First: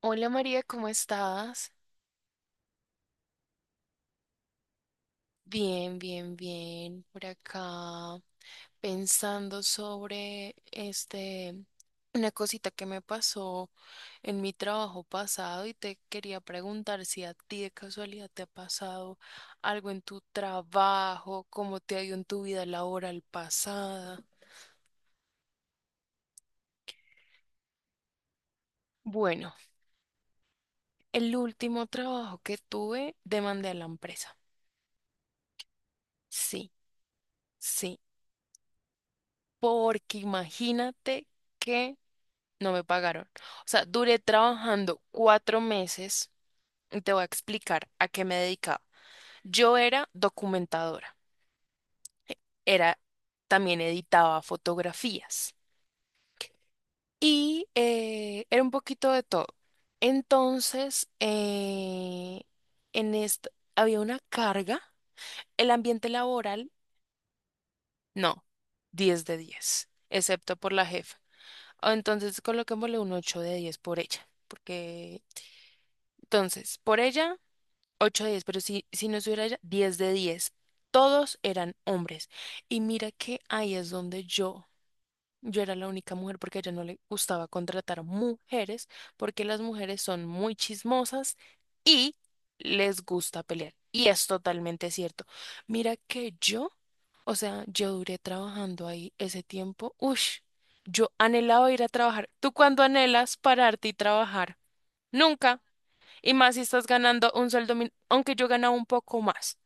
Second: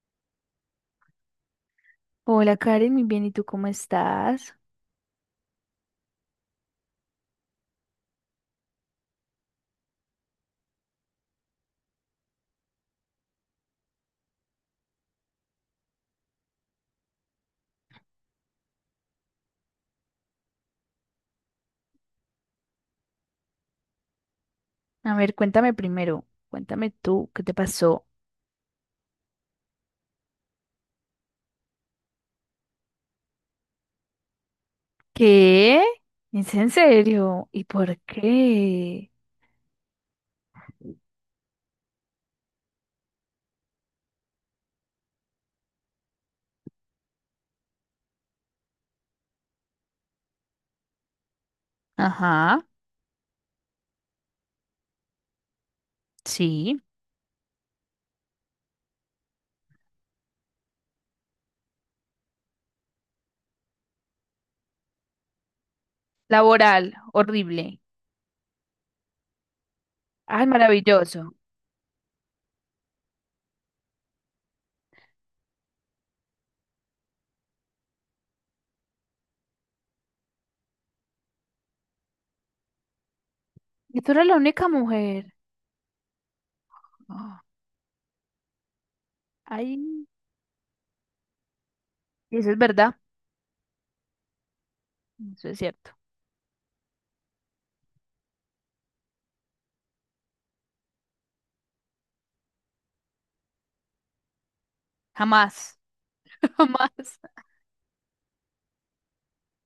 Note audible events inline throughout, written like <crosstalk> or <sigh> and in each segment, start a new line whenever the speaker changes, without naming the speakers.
Hola María, ¿cómo estás?
Hola Karen, muy bien, ¿y tú cómo estás?
Bien, bien, bien. Por acá pensando sobre una cosita que me pasó en mi trabajo pasado y te quería preguntar si a ti de casualidad te ha pasado algo en tu trabajo, cómo te ha ido en tu vida laboral pasada.
A ver, cuéntame primero, cuéntame tú, ¿qué te pasó?
Bueno, el último trabajo que tuve demandé a la empresa.
¿Qué? ¿Es en
Sí,
serio? ¿Y por
sí,
qué?
porque imagínate que no me pagaron. O sea, duré trabajando 4 meses y te voy a explicar a qué me dedicaba. Yo era documentadora,
Ajá,
era, también editaba fotografías
sí.
y era un poquito de todo. Entonces, en esto había una carga, el ambiente laboral,
Laboral, horrible.
no, 10 de 10
Ay,
excepto por la jefa.
maravilloso.
Ah, entonces, coloquémosle un 8 de 10 por ella, porque entonces, por ella. Ocho de 10, pero si no estuviera ella, 10 de 10. Todos eran hombres. Y mira que ahí es
Y tú
donde
eres la
yo,
única mujer.
yo era la única mujer porque a ella no le
Oh,
gustaba contratar mujeres porque las mujeres
ay,
son muy chismosas y
eso es verdad,
les gusta pelear. Y es totalmente cierto.
eso es cierto.
Mira que yo, o sea, yo duré trabajando ahí ese tiempo. Ush, yo anhelaba ir a trabajar. ¿Tú cuándo anhelas pararte y trabajar? Nunca.
Jamás,
Y más
<laughs>
si estás
jamás.
ganando un sueldo aunque yo ganaba un poco más,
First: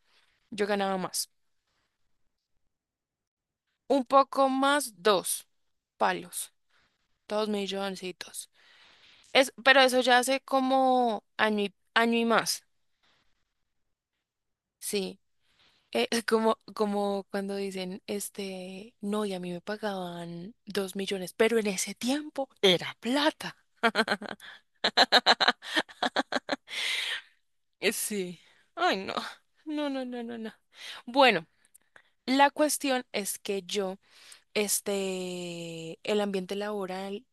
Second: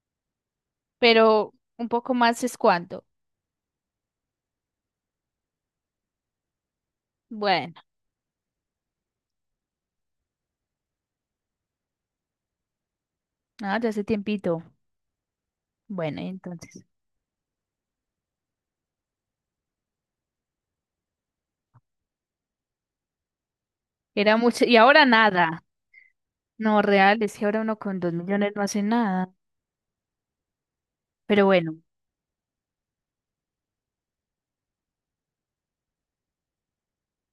yo ganaba más.
Pero un poco más es cuánto?
Un poco más, dos palos, dos
Bueno,
milloncitos. Es, pero eso ya hace como año y más,
ah, ya hace tiempito.
sí.
Bueno,
<laughs>
y
Como,
entonces.
como cuando dicen, no, y a mí me pagaban 2 millones, pero en ese tiempo era plata.
Era mucho, y ahora nada. No, real, es que ahora uno con dos
Sí.
millones no hace
Ay, no.
nada.
No, no, no, no, no. Bueno,
Pero bueno.
la cuestión es que yo, el ambiente laboral.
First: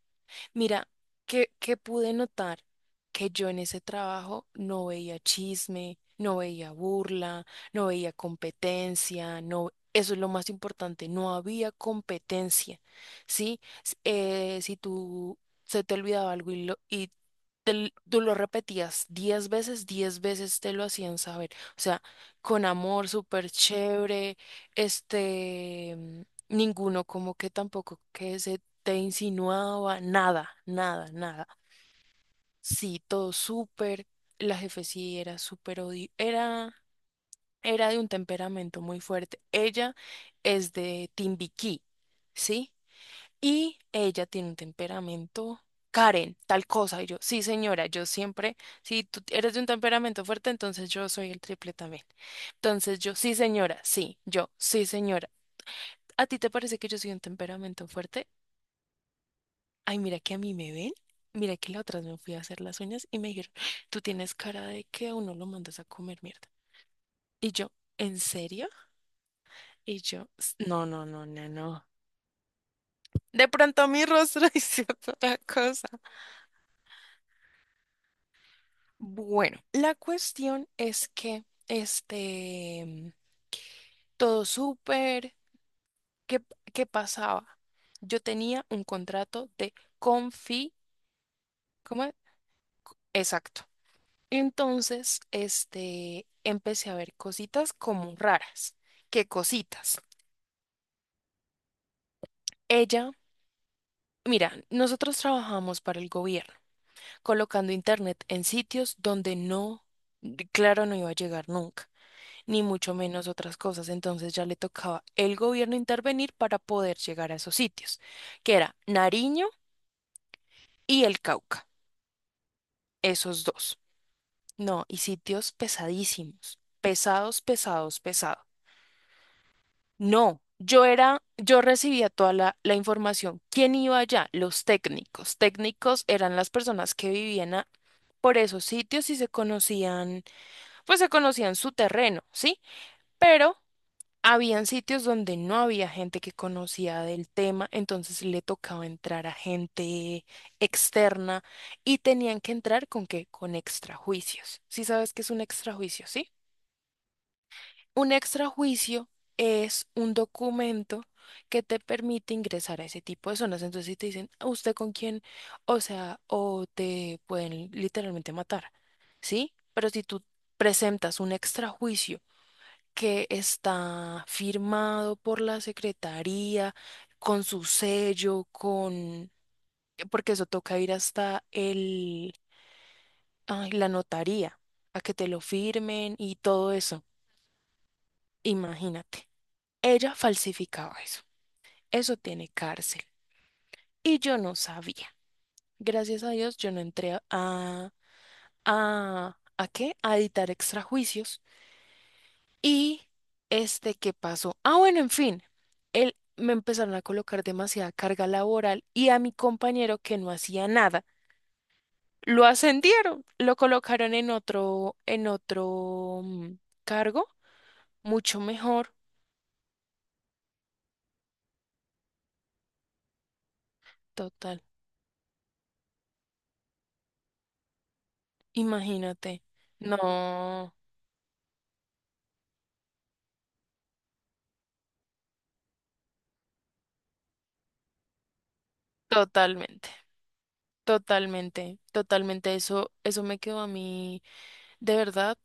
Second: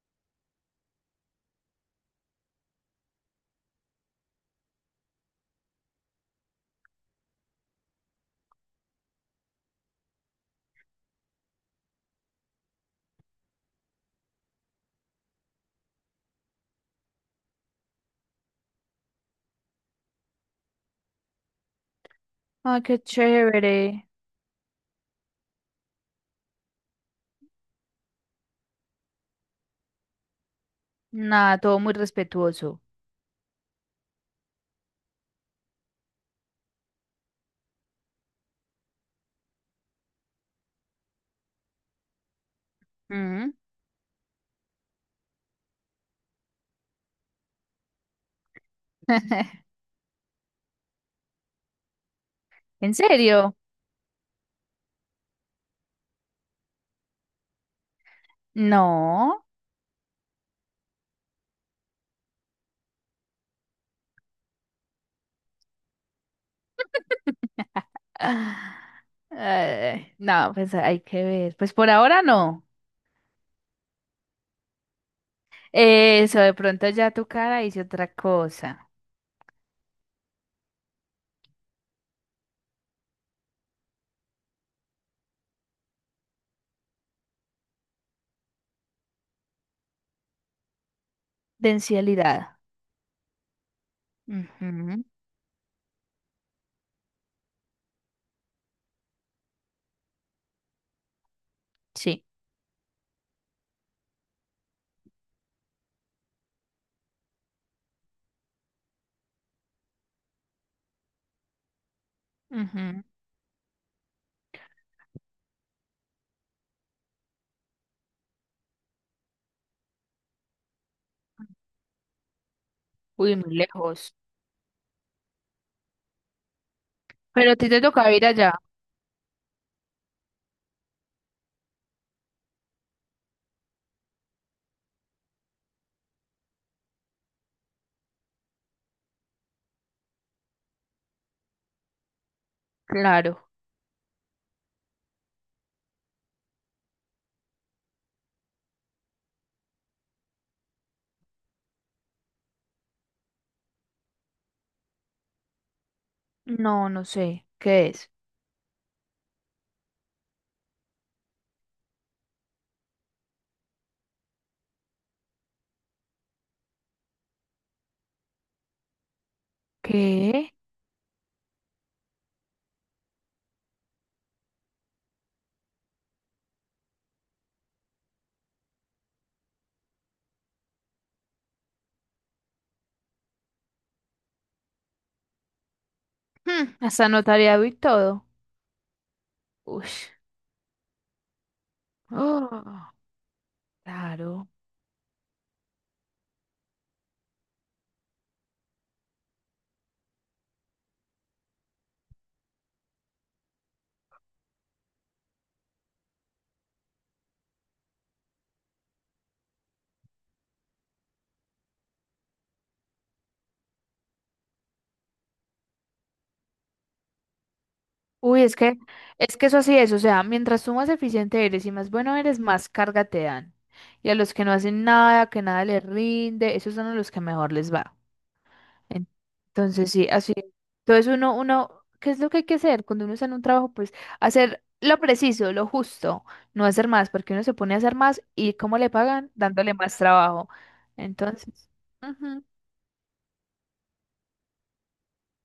Mira, que pude notar que yo en ese trabajo no veía chisme, no veía burla, no veía competencia, no, eso es lo más importante, no había competencia, ¿sí? Si tú se te olvidaba algo y tú lo repetías 10 veces, 10 veces te lo hacían saber, o sea, con
Ay, qué
amor, súper
chévere.
chévere, este... mm, ninguno como que tampoco que se te insinuaba, nada, nada, nada.
Nada, todo muy respetuoso.
Sí, todo súper, la jefe sí era súper odio, era de un temperamento muy fuerte. Ella es de Timbiquí, ¿sí?
Mm.
Y ella tiene un temperamento. Karen, tal cosa. Y yo, sí, señora, yo siempre, si tú eres de un
<laughs>
temperamento fuerte, entonces yo soy el triple también.
¿En
Entonces yo, sí,
serio?
señora, sí, yo, sí, señora. ¿A ti te parece que yo soy un temperamento fuerte?
No.
Ay, mira que a mí me ven. Mira que la otra vez me fui a hacer las uñas y me dijeron, tú tienes cara de que a uno lo mandas a comer mierda. Y yo,
<laughs>
¿en serio?
Ah,
Y yo,
No, pues
No,
hay
no,
que
no, no,
ver. Pues
no.
por ahora no.
De pronto mi rostro <laughs> hizo otra cosa".
Eso, de pronto ya tu cara dice otra cosa.
Bueno, la cuestión es que, todo súper, ¿qué, qué pasaba? Yo tenía un contrato de confi, ¿cómo es?
Densidad.
Exacto.
Ujú,
Entonces, empecé a ver cositas como raras. ¿Qué cositas?
Sí.
Ella, mira, nosotros trabajamos para el gobierno, colocando internet en sitios donde no, claro, no iba a llegar nunca, ni mucho
Ujú.
menos otras cosas. Entonces ya le tocaba el gobierno intervenir para poder llegar a esos sitios, que era Nariño y el Cauca,
Uy,
esos
muy
dos.
lejos.
No, y sitios pesadísimos, pesados,
Pero a ti te
pesados,
toca ir
pesados.
allá.
No, yo recibía toda la información. ¿Quién iba allá? Los técnicos. Técnicos eran las personas que vivían por esos sitios y se conocían, pues se conocían su terreno, ¿sí?
Claro.
Pero habían sitios donde no había gente que conocía del tema, entonces le tocaba entrar a gente externa y tenían que entrar con qué, con extrajuicios. Sí sabes qué es un extrajuicio, ¿sí?
No, no sé. ¿Qué
Un
es?
extrajuicio es un documento que te permite ingresar a ese tipo de zonas. Entonces, si te dicen, "¿A ¿usted con quién?". O sea, o te pueden literalmente matar, ¿sí? Pero si tú
¿Qué?
presentas un extrajuicio que está firmado por la secretaría, con su sello, con... porque eso toca ir hasta el... ay, la notaría, a que te lo firmen y todo
Hmm,
eso.
hasta notariado y todo.
Imagínate.
Uy.
Ella falsificaba eso. Eso tiene
Oh,
cárcel. Y yo
claro.
no sabía. Gracias a Dios, yo no entré a, ¿a qué? A editar extrajuicios. Y ¿qué pasó? Ah, bueno, en fin. Me empezaron a colocar demasiada carga laboral y a mi compañero que no hacía nada, lo ascendieron, lo colocaron en otro cargo, mucho
Uy, es que,
mejor.
es que eso así es. O sea, mientras tú más eficiente eres y más bueno eres, más carga te dan. Y a los que no
Total,
hacen nada, que nada les rinde, esos son a los que mejor les va. En-
imagínate.
Entonces, sí, así.
No,
Entonces, uno, ¿qué es lo que hay que hacer cuando uno está en un trabajo? Pues hacer lo preciso, lo justo, no hacer más, porque uno se pone a hacer más y ¿cómo le pagan? Dándole
totalmente.
más trabajo. Entonces,
Totalmente,
ujú,
totalmente. Eso me quedó a mí de verdad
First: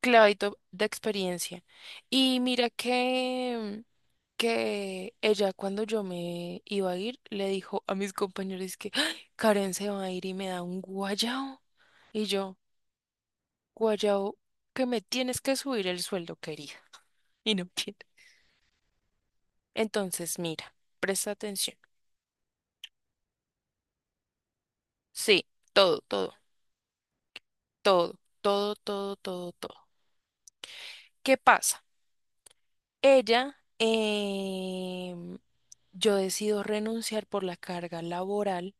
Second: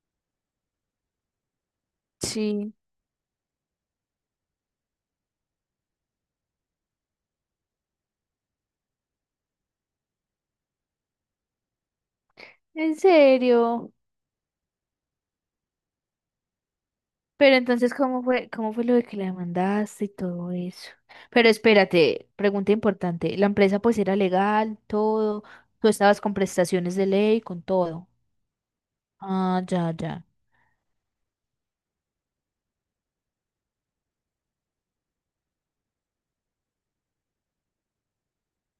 clavito de experiencia. Y mira
sí.
que ella cuando yo me iba a ir le dijo a mis compañeros que "Ay, Karen se va a ir y me da un guayao". Y yo,
En serio.
guayao, que me tienes que subir el sueldo, querida. <laughs> Y
Pero
no
entonces,
quiero.
¿cómo fue lo de que la demandaste y
Entonces,
todo
mira,
eso?
presta
Pero
atención.
espérate, pregunta importante. ¿La empresa pues era legal, todo?
Sí,
¿Tú
todo,
estabas con
todo,
prestaciones de ley, con todo?
todo, todo, todo, todo,
Ah,
todo.
ya, ya.
¿Qué pasa? Ella, em, yo decido renunciar por la carga laboral,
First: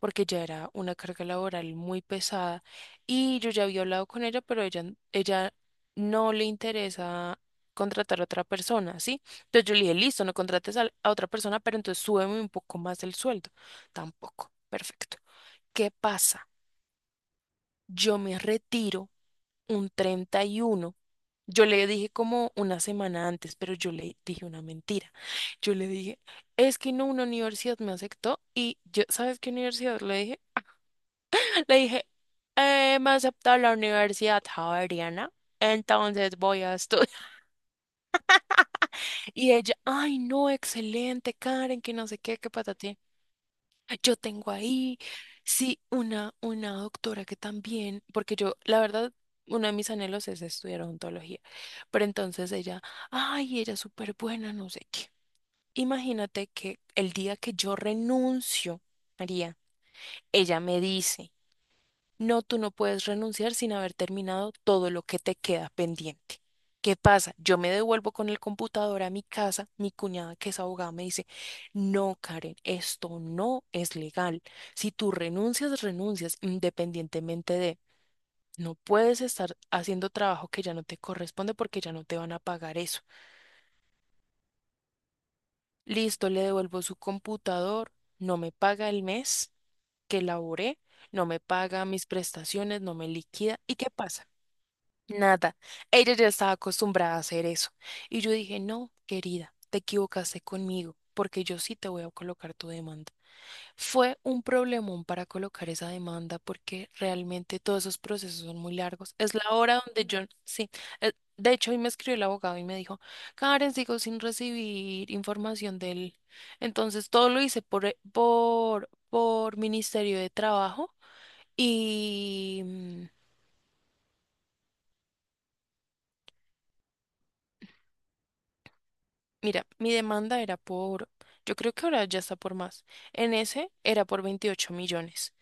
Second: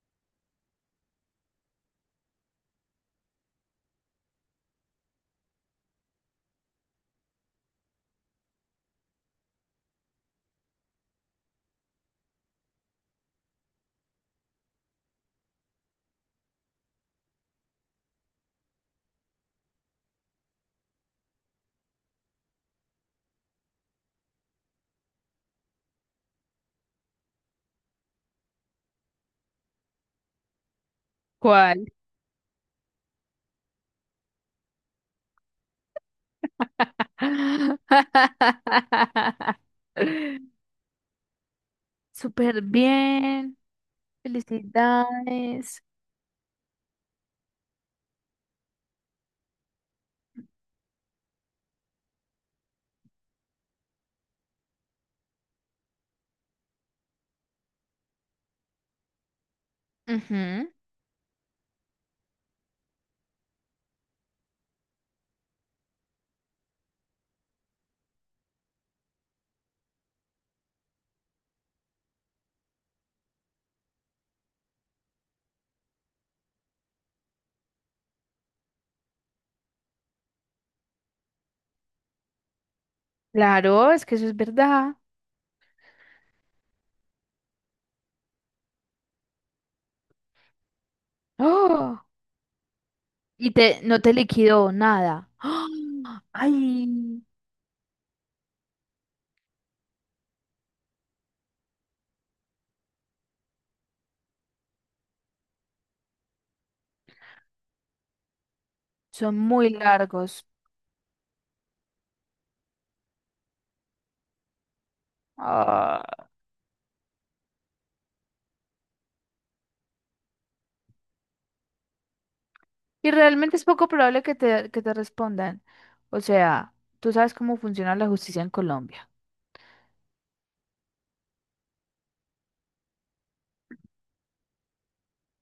porque ya era una carga laboral muy pesada y yo ya había hablado con ella, pero ella no le interesa contratar a otra persona, ¿sí? Entonces yo le dije, listo, no contrates otra persona, pero entonces súbeme un poco más el sueldo. Tampoco, perfecto. ¿Qué pasa? Yo me retiro un 31. Yo le dije como una semana antes, pero yo le dije una mentira. Yo le dije, es que no, una universidad me aceptó y yo, ¿sabes qué universidad le dije? <laughs> Le
¿Cuál?
dije, me aceptó la Universidad Javeriana, entonces voy a estudiar". <laughs> Y ella,
<laughs>
ay, no, excelente, Karen, que no sé qué, qué
Súper
ti
bien.
yo tengo ahí, sí,
Felicidades.
una doctora que también, porque yo, la verdad, uno de mis anhelos es estudiar odontología, pero entonces ella, ay, ella es súper buena, no sé qué. Imagínate que el día que yo renuncio, María, ella
Ujú.
me dice, no, tú no puedes renunciar sin haber terminado todo lo que te queda pendiente. ¿Qué pasa? Yo me devuelvo con el computador a mi casa, mi cuñada que es abogada me dice, no, Karen, esto no es legal. Si tú renuncias, renuncias independientemente de... No puedes estar haciendo trabajo que ya no te corresponde porque ya no te van a pagar eso.
Claro, es que eso es verdad.
Listo, le devuelvo su computador, no me paga el mes que laboré, no me
<gasps>
paga
¡Oh!
mis prestaciones, no me
Y
liquida. ¿Y qué
no te
pasa?
liquidó nada. <gasps>
Nada. Ella
¡Ah!
ya estaba acostumbrada a
Ay.
hacer eso. Y yo dije, no, querida, te equivocaste conmigo, porque yo sí te voy a colocar tu demanda. Fue un problemón para colocar esa demanda, porque realmente todos esos procesos son muy largos. Es
Son
la
muy
hora donde yo,
largos.
sí, de hecho hoy me escribió el abogado y me dijo, Karen, sigo sin recibir información de
Ah,
él. Entonces todo lo hice por Ministerio de Trabajo. Y, mm,
y realmente es poco probable que te respondan. O sea, tú sabes cómo funciona la justicia en Colombia.
Mira, mi demanda era por, yo creo que ahora ya está por más. En ese era por 28 millones.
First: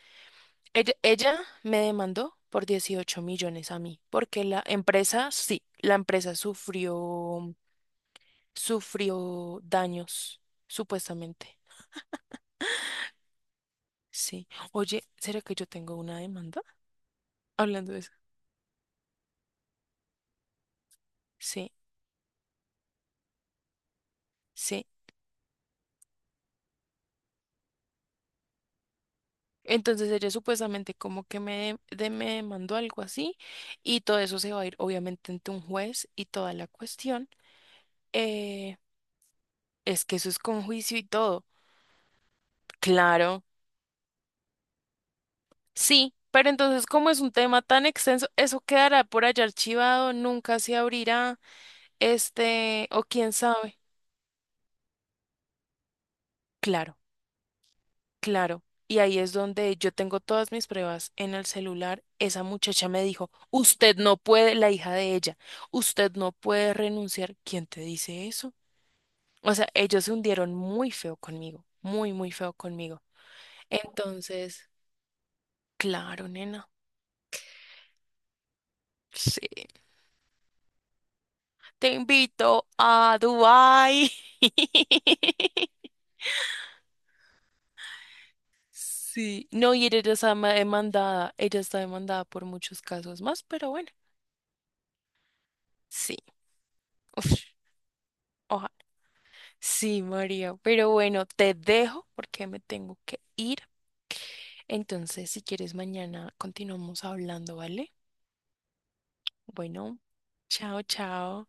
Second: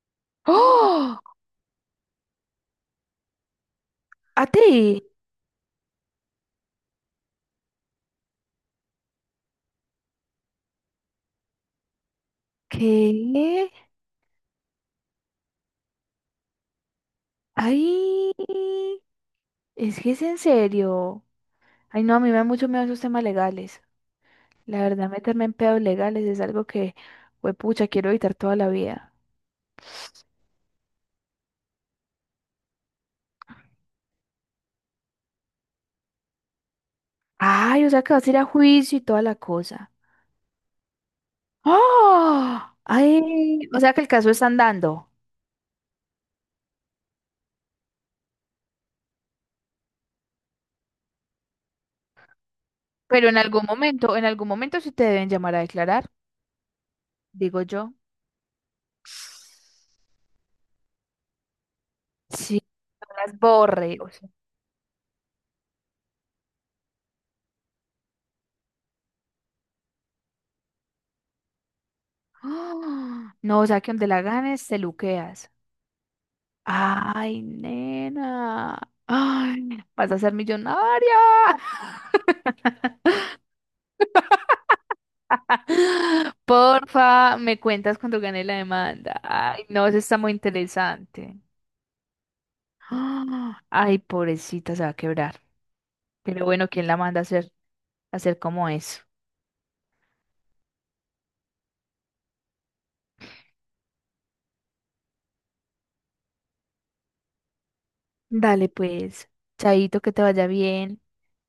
Ella,
¡Oh!
ella me demandó por 18 millones a mí, porque
¿A
la
ti?
empresa, sí, la empresa sufrió, daños, supuestamente.
¿Qué?
Sí. Oye, ¿será que yo tengo una demanda? <laughs> Hablando de eso.
Ay, es que es en serio.
Sí,
Ay, no, a mí me da mucho miedo esos temas legales. La
sí.
verdad, meterme en pedos legales es algo que, pues, pucha, quiero evitar toda la vida.
Entonces ella supuestamente como que me demandó algo así y todo eso se va a ir obviamente ante un juez y toda la cuestión.
Ay, o sea que vas a ir a
eh,
juicio y toda la cosa.
Es que eso es con juicio y todo.
¡Oh!
Claro,
Ay, o sea que el caso está andando.
sí, pero entonces como es un tema tan extenso, eso quedará por allá archivado, nunca se abrirá, o
Pero
quién sabe.
en algún momento sí te deben llamar a declarar,
Claro,
digo yo.
claro. Y ahí es donde yo tengo todas mis pruebas en el celular. Esa
Sí.
muchacha me
No
dijo,
las
usted
borre. O
no
sea,
puede, la hija de ella, usted no puede renunciar. ¿Quién te dice eso? O sea, ellos se hundieron muy feo conmigo, muy, muy feo conmigo.
¡ah! No, o sea que donde la ganes,
Entonces,
te luqueas.
claro, nena.
Ay, nena.
Sí.
Ay, vas a ser millonaria.
Te invito a Dubái.
<gasps>
<laughs>
<laughs> Porfa, me cuentas cuando gane la demanda.
Sí,
Ay,
no, y
no, eso
ella
está muy
está demandada,
interesante.
ella está demandada por muchos casos más,
¡Ah!
pero bueno,
Ay, pobrecita, se va a quebrar.
sí,
Pero bueno, ¿quién la manda
<laughs> uf,
a hacer como
oja-
eso?
sí, María, pero bueno, te dejo porque me tengo que ir. Entonces, si quieres, mañana continuamos hablando, ¿vale?
Dale, pues.
Bueno,
Chaito, que te vaya
chao,
bien.
chao.